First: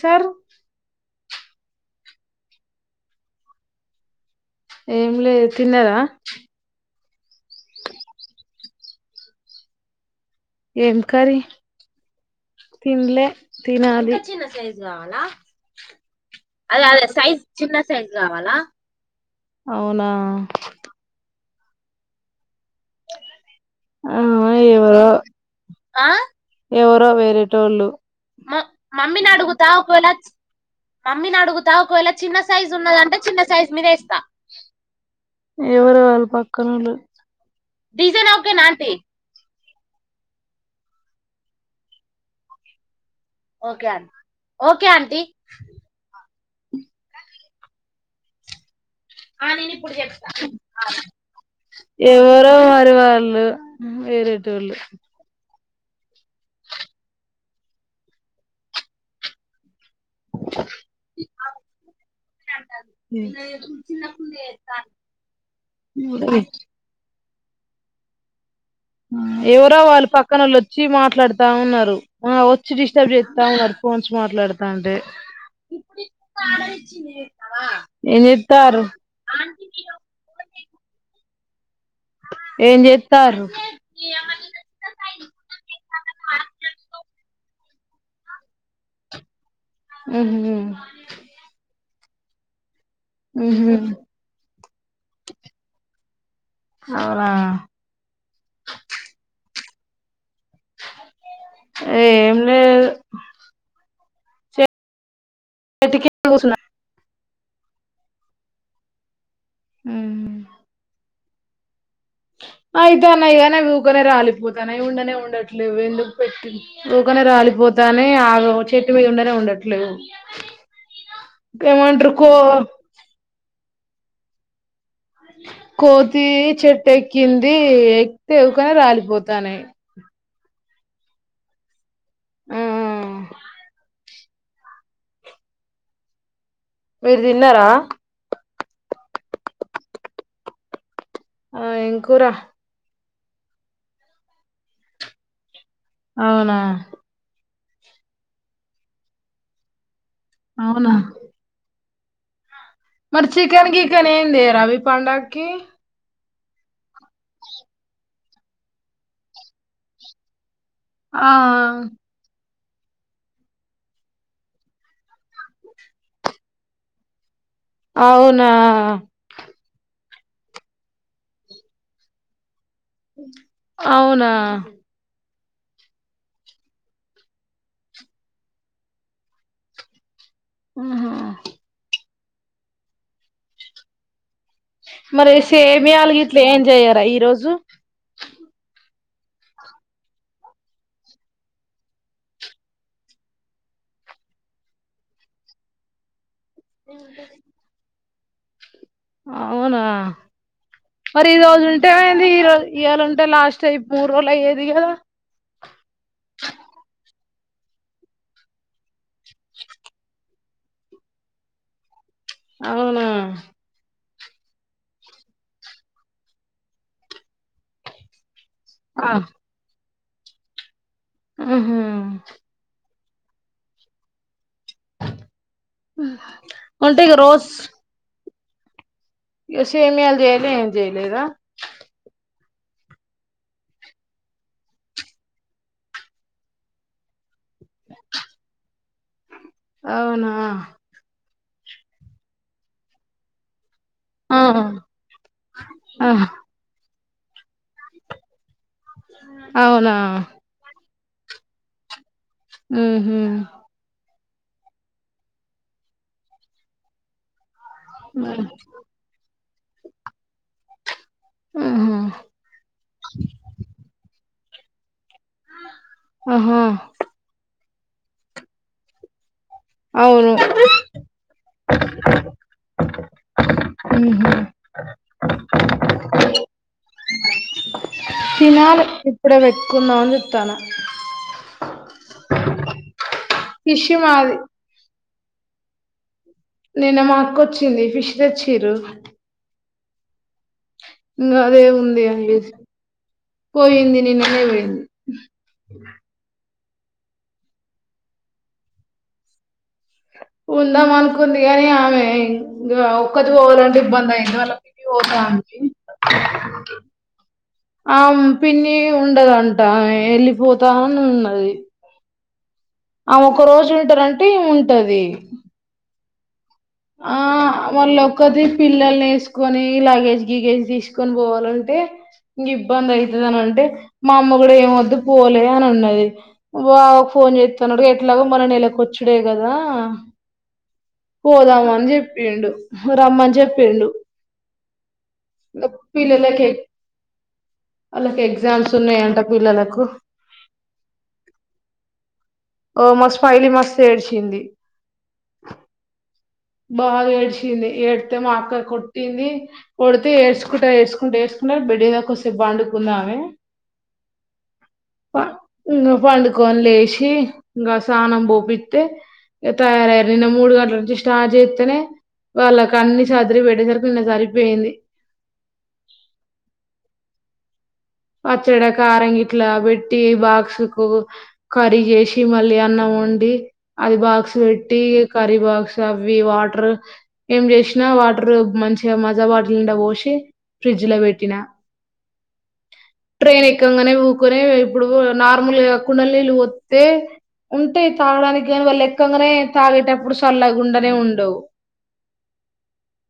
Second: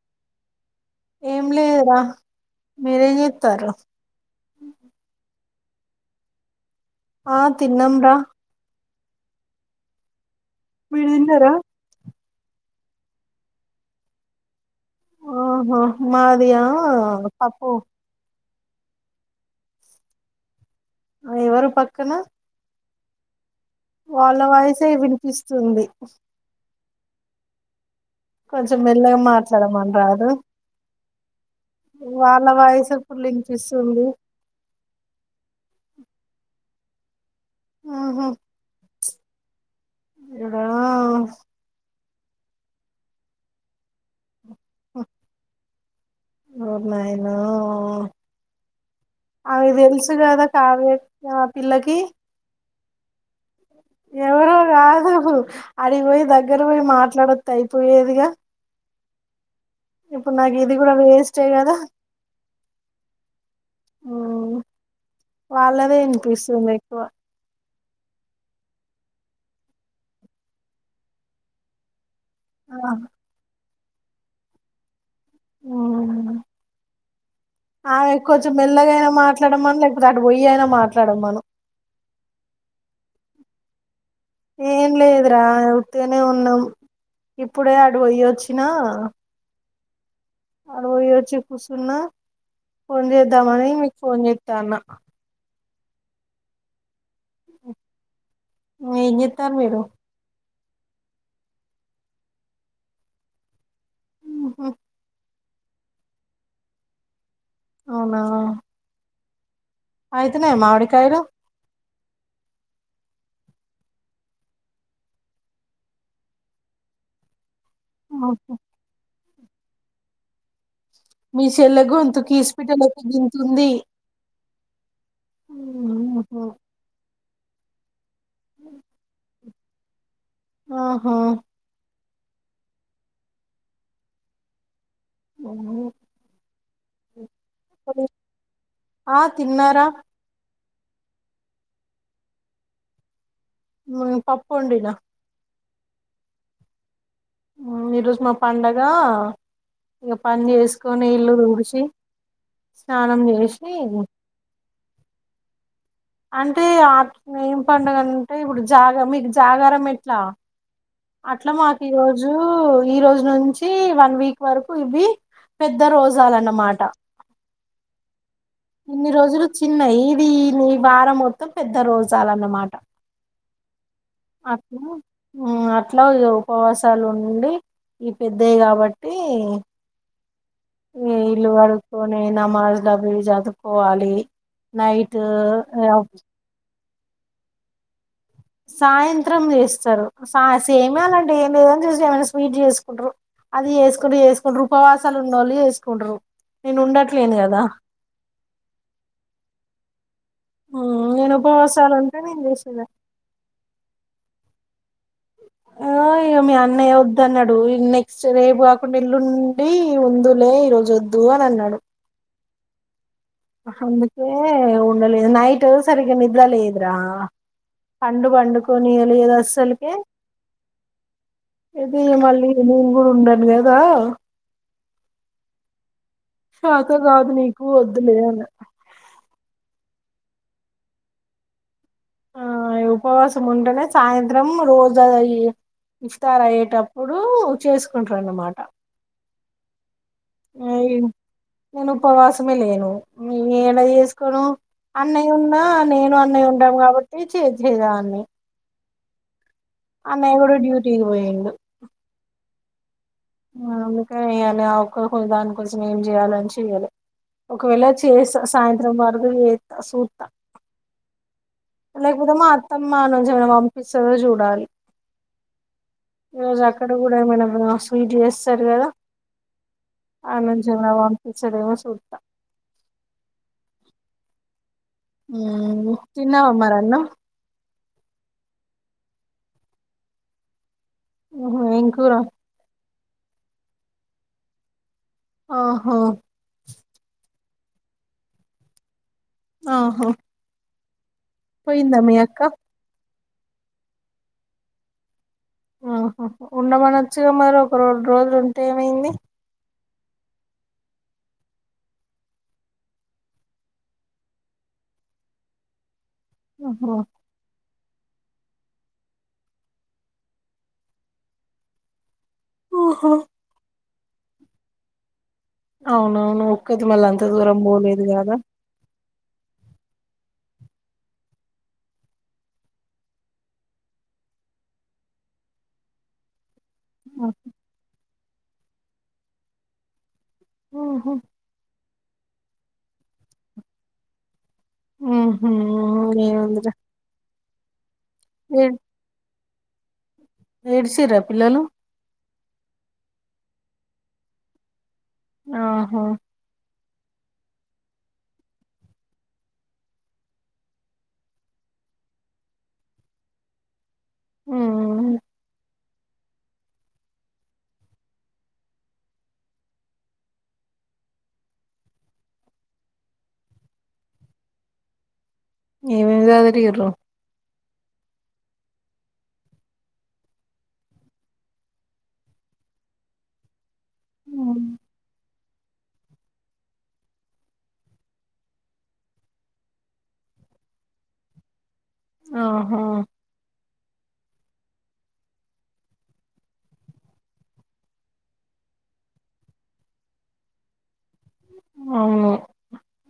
Sir ఏం లేదురా మీరేం చెత్తన్రు ఏం లే తిన్నారా అ తిన్నాం రా ఏం మీరు కర్రీ తిన్నారా తిన్లే తినాలి గావాల ఆహా మాదియా అదే అదే సైజ్ పప్పు చిన్న సైజ్ కావాలా అవునా అ ఎవరు పక్కన వాళ్ళ ఆ వాయిసే ఎవరో వినిపిస్తుంది ఆ ఎవరో వేరేటోళ్లు మామ్ కొంచెం మెల్లగా మమ్మీనడుగుతా మాట్లాడమని ఒకేవేళా రాదు చిన్ మమ్మీనడుగుతా ఒకవేళ వాళ్ళ చిన్నసైజు వాయిసే ఉన్నాయంటే ఫుల్ చిన్న సైజు మీదే వినిపిస్తుంది ఇస్తా ఎవారో పక్కనోళ్లు డీజెన్ ఒకే నా అంటి అ ఓకే అన్ ఓకే ఆంటీ ఓరినాయనో ఆ నేను ఇప్పుడు చెప్తా అ ఆ పిల్లకి ఎవళ్ళు ఊహూ వేరేటోళ్ళు అడిగిపోయి దగ్గర పోయి మాట్లాడోత్తే అయిపోయేదిగా ఇప్పుడు నాకు ఇది కూడా వేస్టే కదా వాళ్ళదే ఇనిపిస్తుంది ఎక్కువ ఎవరో వాళ్ళు పక్కనోళ్ళొచ్చి మాట్లాతాఉన్నారు ఆ వచ్చి డిస్టర్బ్ చేత్తాఉన్నారు ఫోన్స్ మాట్లాడతాంటే ఆమె ఏం కొంచెం చేత్తారు మెల్లగైనా మాట్లాడమను లేకపోతే అటు పోయి అయినా మాట్లా మాట్లాడమను ఏం చేత్తారు ఏం లేదురా ఉట్టిగానే ఉన్నాం ఇప్పుడే అటు పోయ్యొచ్చినా మ్మ్ హ్మ్ అటు పోయిచ్చి కూసున్నా ఫోన్ మ్మ్ చేద్దామని హ్మ్ మీకు ఫోన్ చేస్తాన్న అవునా ఏం చెత్తారు మీరు ఏం లేదు ఊహూ ఉట్టికే కూసున్నా అవునా ఆయితేనే మావిడికాయలు అయితే అన్నాయ్ కానీ అవి ఊకనే రాలిపోతానాయి ఉండనే ఉండట్లేవు ఎందుకు పెట్టి ఊకనే రాలిపో తానాయ్ ఆగో చెట్టు మింద గా ఉండట్లేదు మీ సెల్లె గొంతు కీస్పిట్ట లెక్క గింతుంది కోతి చెట్టె కింది ఎక్కువగా రాలిపోతానాయి ఓహో ఊ ఊ ఊ మీరు తిన్నారా ఆ తిన్నారా ఆ ఏం కూర ఊ పప్పొండినా అవునా ఊ ఈ రోజు మా పండగ ఇగ పని అవునా చేసుకొని ఇల్లు దుడిషి మరి చికెన్ కికెన్ ఏంది రవి పండాగకిి అంటే అ ఏం పండుగ అంటే ఇప్పుడు జాగ మీకు జాగారం ఎట్లా ఆ అట్లా మాకు ఈ రోజు ఈ రోజు నుంచి వన్ వీక్ వరకు ఇవి పెద్ద రోజాలన్నమాట అవునా అ ఈ వారం మొత్తం పెద్ద రోజాలన్నమాట అవునా అట్లా అట్లా ఉపవాసాలు ఉండి ఈ పెద్దవి కాబట్టి ఆహా కొనే నమాజు లు అవి చదువుకోవాలి నైట్ మీ ఆల్గు ఇలే జయ్యరా ఈరోజు సాయంత్రం చేస్తారు సా సేమే అలాంటే ఏం లేదని చూసి ఏమైనా స్వీట్ చేసుకుంటారు అది చేసుకుంటూ చేసుకుంటారు ఉపవాసాలు ఉండ వాళ్ళు చేసుకుంట్రారు నేను ఉండట్లేను కదా అవునా మరి నేను ఈ రోజు ఉంటే ఉపవాసాలు అంది నేను ఈరో చేసేద ఇయర్ ఉంటే లాస్ట్ అయిపో మూరు రోలయేది కదా ఆ ఇయో మీ అన్నయ్య వద్దు అన్నాడు నెక్స్ట్ రేపు అక్క నల్లుండి ఉందులే ఈ రోజు వద్దు అని అన్నాడు అవునా ఏ ఉండలే నైట్ సరిగా నిదలేదరా కం బం ఆ కొనీయలిదు అస్సలుక ఆహా ఏది మళ్ళి ఇప్పుడు ఉన్నాను కదా అంటే ఇక అతదదు నీకు వద్దులే అని ఇ స ఏమియాల జయలే ఏ చేయలేద ఆ ఉపవాసం ఉంటేనే సాయంత్రం రోజా ఇస్తారు అయ్యేటప్పుడు చేసుకుంటారు అన్నమాట అవునా నేను ఉపవాసమే లేను అ ఆ చేసుకోను అన్నయ్య ఉన్నా ఆ నేను అన్నయ్య ఉంటం కాబట్టి ఏ చేజదాన్ని ఆ అవునా తీ పోయడు ఉ ఆ య్యాలి ఆ ఒ దానికోసం ఏం చెయ్యాలని చెయ్యాలి ఒకవేళ చేస్త సాయంత్రం వరకు చేస్తా చూస్తా ఆహా లేకపోతే మా అత్తమ్మ నుంచి ఏమైనా పంపిస్తుందో చూడాలి ఈ ఆహా రోజు అక్కడ కూడా ఏమైనాప్పు స్వీట్ చేస్తారు కదా అవును ఆనజనావాంపి చెడవ సడతా అహ తిన్నావ మరి అన్నం తినాలీ ఇప్పుడ పెట్టుకుందాం అని చూస్తున ఓహో ఇంకరా కిషు మాది ఆహా నేను మాక్కొచ్చింది ఫిష్ తెచ్చరు ఆహో ఇంకా అదే ఉంది అండి పోయింది నిన్ననే పోయింది ఉ ఆహా ఉండమనొచ్చుగా మరి ఒక రోడు రోజులు ఉంటే ఏమైంది ఉందాం అనుకుంది కాని ఆమె ఇంకా ఒక్కది పోవాలంటే ఇబ్బంది అయింది వాళ్ళకిిగి పోతామె ఒ హో ఆ పిన్ని ఉండదంటా ఎళ్ళిపోతను ఉన్నది ఓహో అ ఒక రోజు వింటారంటే అంటే ఉంటది అవునవును ఒక్కది మళ్ళీ ఆ అంత దూరం వాళ్ళ పోలేదు కదా ఒకది పిల్లల్ని వేసు సుకొని లగేజ్ గిగేజ్ తీసుకొని పోవాలంటే, ఇంక ఇబ్బంది అయితది అని అంటే, మా అమ్మ కూడా ఏం వద్దు పోలే అని అన్నది బా ఫోన్ చేస్తున్నాడు ఎట్లాగో మన నెల కొచ్చుడేగదా ఊహూ పోదామ అని చే పిండు రమ్మాన్ చెప్పిండు ఊహూ మ పిలేలో కే ఏముందిరా వాళ్ళకి ఎగ్జామ్స్ ఉన్నాయంట పిల్లలకు ఏడిసిరా పిల్లలు ఓ మాస్ ఫైలి మస్ ఏడ్చింది ఆహో బాగా ఏడ్చింది ఏడితే మా అక్కడ కొట్టింది, కొడితే ఏడచుకుంట ఏడ్చుకుంటా ఏడ్చుకుంటా బెడ్ మీద కాసేపు పండుకుంది ఆమె ఊ ప ఇంకా పండుకను లేసి, ఇంకా సానం పోపిస్తే, ఇంక తయారయ్యారి నిన్న మూడు గంటల నుం స్టార్ట్ చేస్తేనే వాళ్ళ క అన్ని సదరి పెట్టేసరికి నిన్న సరిపోయింది ఎం ఎం సదిరి రూ పచ్చడి కారంగిట్లా పెట్టి బాక్సు కు కర్రీ చేసి మళ్ళీ అన్నం వండి అది బాక్స్ పెట్టి కరర్రి బాక్ అవి వాటర్ ఏం చేసినా వాటర్ మంచిగా మజా వాాటిల్ నిండా పోసి ఫ్రిడ్జ్ లో పెట్టినా ఆహా ట్రైన్ ఎక్కంగానే ఊకొని ఇప్పుడు నార్మల్గా కుండ నీళ్ళు వస్తే, ఉంటాయి తాగడానికి కాని వాళ్ళు ఎలక్కంగానే తాగేటప్పుడు చల్ల గుండనే ఉంట అవును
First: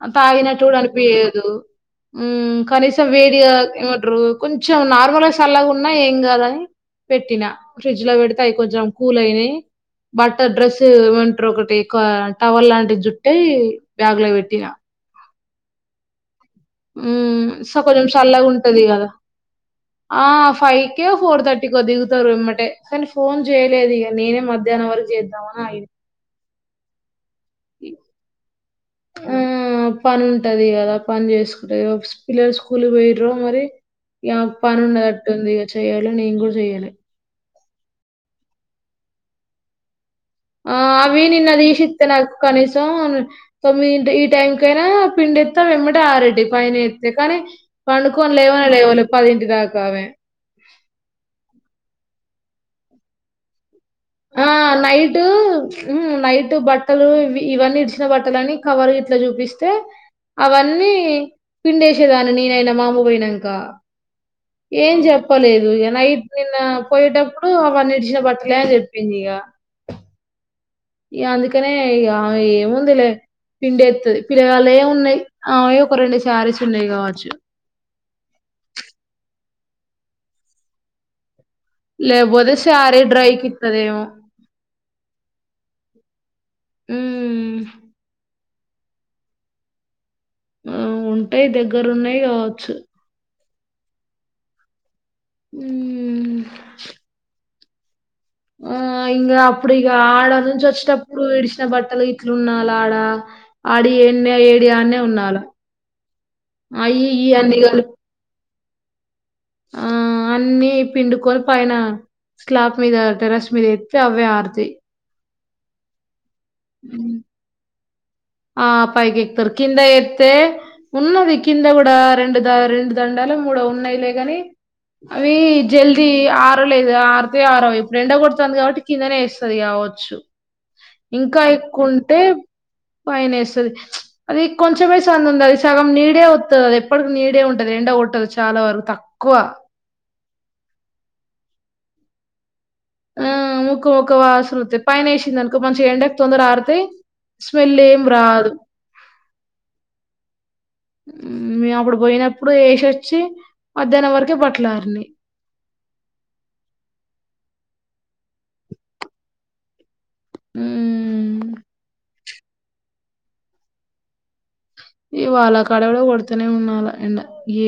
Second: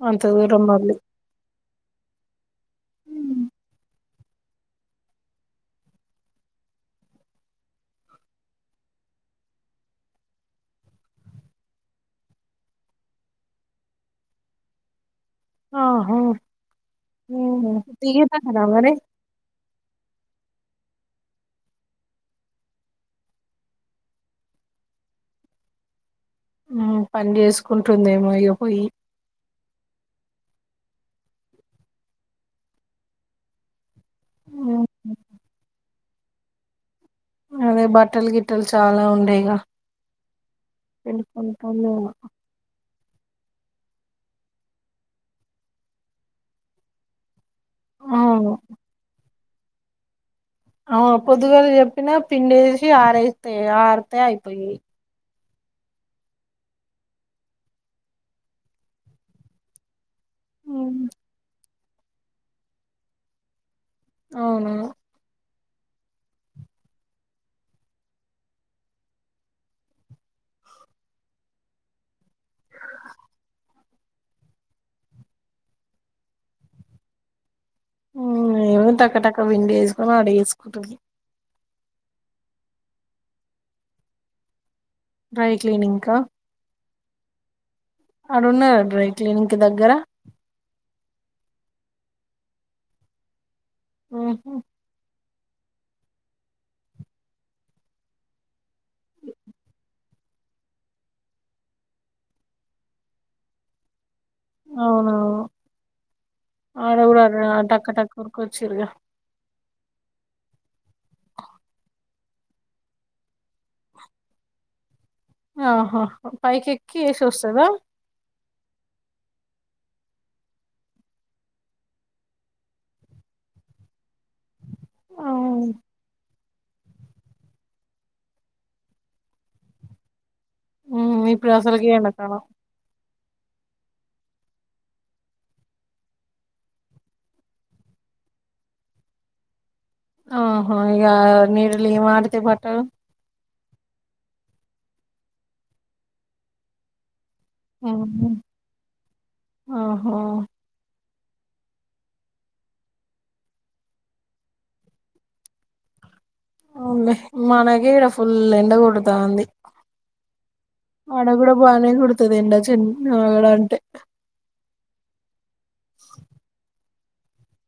[unintelligible] అంత దూరం తాగినట్టు కూడా మళ్ళీ అనిపియదు ఉ కనీసం వేడియా ఏమంటరు కొంచెం నార్మల్గా సల్లాగా ఉన్నా ఏం కాదని పెట్టినా, ఫ్రిడ్జ్ లో పెడితే అవి కొంచెం కూల్ అయినాయి, బట్టర్ డ్రెస్ ఏమంటారు ఒకటి టవర్ లాంటి జుట్టి బ్యాగ్ లో పెట్టినా ఆహో ఉ స కొంచెం చల్లాగా ఉంటది మరి కదా ఆ ఫైవ్ కే ఫోర్ థర్టీకి దిగుతారు ఇమ్మటే, కానీ ఫోన్ చేయలేదు ఇక, నేనే మధ్యాహ్నం వరకు చేద్దామని ఆగిన ఆ పని చేసుకుంటుందేమో అయ్య పోయి ఆ పని ఉంటది కదా పని చేసుకుంటది పిల్లలు స్కూల్ పోయ్రో మరి ఇ పని ఉండదట్టుంది ఇక చెయి నం కూడా చేయ్యాలి అదే బట్టలు గిట్టలు చాలా ఉండేయిగా ఆ అవీనిన్నది ఈసిత్త నా కనీస అవును తొమ్మి ఈ టైం కైనా పిండి ఎస్తా వెమ్మట ఆరడి పైన ఎస్తతే కానీ పణుకు అ అవును లేవన లేవ ఇ అ ఇకావే అవు పొదుగాేలు చెప్పిన పింండేసి ఆరేస్త ఆ ఆ నైట్ ఉ నైట్ బట్టలు ఇవన్నీ ఇడిచిన బట్టలన్న కవర్ ఇట్లా చూపిస్తే అవన్నీ హ్మ్. పిండేసేదాన్ని నేనైనా మామూగాయినాంకా అవునవును ఏం జెప్పలే ఇగ నైట్ నిన్న పోయేటప్పుడు అవన్నీ ఇడిచిన బట్టలే అని చెప్పింది ఇగ ఇగ అందుకనే ఇగ ఏముంది లే పిండేత్తది పిల్లగాల్లేయి ఉన్నాయి ఆమెయి ఒక రెండు సారీస్ ఉన్నాయి కావచ్చు ఏమి టక్కటక్క విండి వేసుకొని ఆడ వేసుకుంటుంది లేబోతే సార డ్రాైట్టద డ్రై క్లీనింగ్ కా ఉ అడున్నదా డ్రై క్లీనింగ్ కి దగ్గర ఊ ఉంటాయి దగ్గరున్నాయి కావచ్చు ఊహూ మ్మ్ ఊ ఆ ఇంగ అప్పుడు ఇగ ఆడ నుంచి వచ్చేటప్పుడు విడిచిన బట్టలు ఇట్లున్నాలాడ ఆడియే నే ఏడియానే అవునవును ఉన్నాల అయ్యి ఇయ్యి అన్ని కలు సురుగా ఆ అన్నీ పిండుకొని పైన స్లాప్ మీద టెర్రస్ మీద ఎత్తే అవే ఆరుతాయి ఆహా పైకెక్కి ఏసొస్తదా? ఆ పైకెక్కరు కింద ఎత్తే ఉన్నవి కింద కూడా రెండు ద రెండు దండాలు మూడో ఉన్నాయిలే గాని అవి హ్మ్. జల్దీ ఆ టు లేదు ఆరితే ఆరవ్ ఇప్పుడు ఎండ కొడుతోది కాబట్టి కిందనే ఏస్తాది కావచ్చు ఊ ఇంకా ఎక్కువుంటే పైనేస్తది అది కొంచెమే సందుందై అది సగం నీడే వత్తది అది ఎప్పటికి నీడే ఉంటది ఎండ కొట్టదు చాలా వరగు తక్కువ ఆహా ఇగ నిరులి మారుతి పటు ఆ ముక్క ముక్క వాసనోతాయ్ పైన ఎసిననుకో మంచిం ఎండకి తొందర అర్థయ్ అవును ఆహా హ్మ మే అప్పుడు పోయినప్పుడు ఎషొచ్చీ మధ్యానం వరకే బట్ల అరినయ్ అవున్లే మనకే ఇడ ఫుల్ ఎండ కొడుతాంది ఆడ మ్ కూడా బానే కోడు [unintelligible] ఇగ్ వాళ్ళా కడ కూడా కొడుతూనే ఉంనాలే ఎండ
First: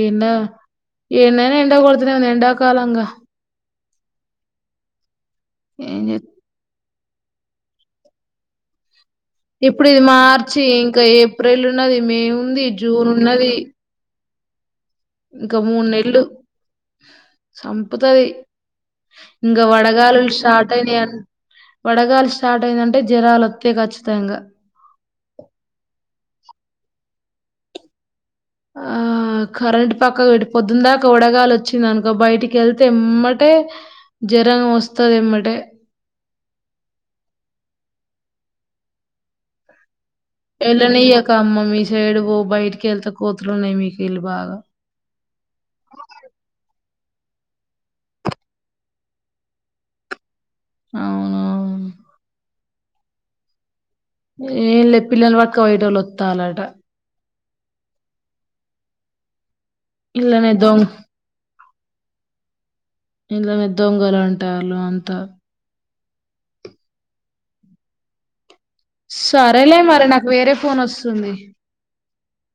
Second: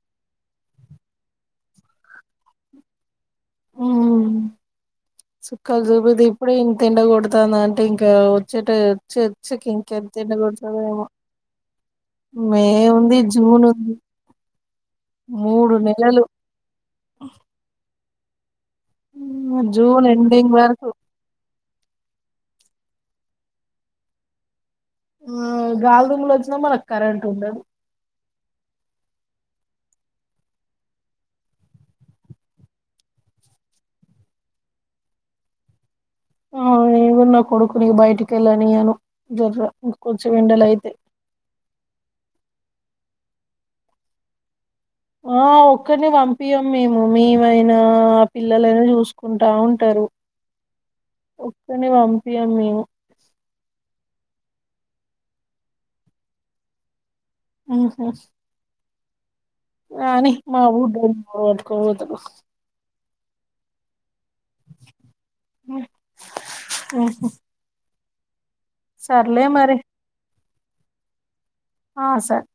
ఏండ ఎందైనా ఎండ కొడుతునే ఉంది ఎండాకాలంగా సుకల్ ఏం చే జూపిదు ఇప్పుడే ఇంగ్ తిండ కొడతాన్దాంటే ఇంకా వచ్చేట ఏత్ ఇప్పుడు ఇది మార్చి ఇంకా ఏప్రిల్ ఉన్నది మే ఉంది జూన్ ఉంది, ఉన్నది జూన్ ఉంది. ఇంకా మూడు నెళ్లు నెలలు. సంపుతది ఇంగ హ్మ్. జూన్ వడగాలులు ఎండింగ్ స్టార్ట్ వరకు అయినయ్ అన్ వడగాలు స్టార్ట్ అయినాయంటే జరాలోత్తయి ఖచ్చితంగా ఆ గాలిదుమ్ములు వచ్చినా మనక్ కరెంటుండదు ఆ కరెంట్ పక్క పె పొద్దున్న దాకా వడగాలి వచ్చింది అనుకో బయటికి వెళ్తే ఎమ్మటే జరంగ వస్తది ఎమ్మటే ఆ ఇవన్న కొడుకు న బయటికి ఎలా నయను జర ఎల్ల నియకమ్మ మీ సైడ్ వో బైటిక్ కెళ్తే కోతురున్నాయి మీకెళ్ళి బాగా ఆ ఒక్కరిని పంపి మేము మీవైనా ఆ పిల్లలైనా చూసుకుంటా ఉంటారు ఒక్కే అవునవును. ను పంపియా మే ఏం లే పిల్లల వకు వయటోళ్ళు వస్తా అన్నట ఆఓహా ఆనీ ఇళ్ళనే దొంగ మాఊడ పోవుదు ఇలా మద్దొంగలు అంటే తాలు అంత ఆఓ సరేలే మరి నాకు వేరే ఫన్ వస్తుంది ఆ సార్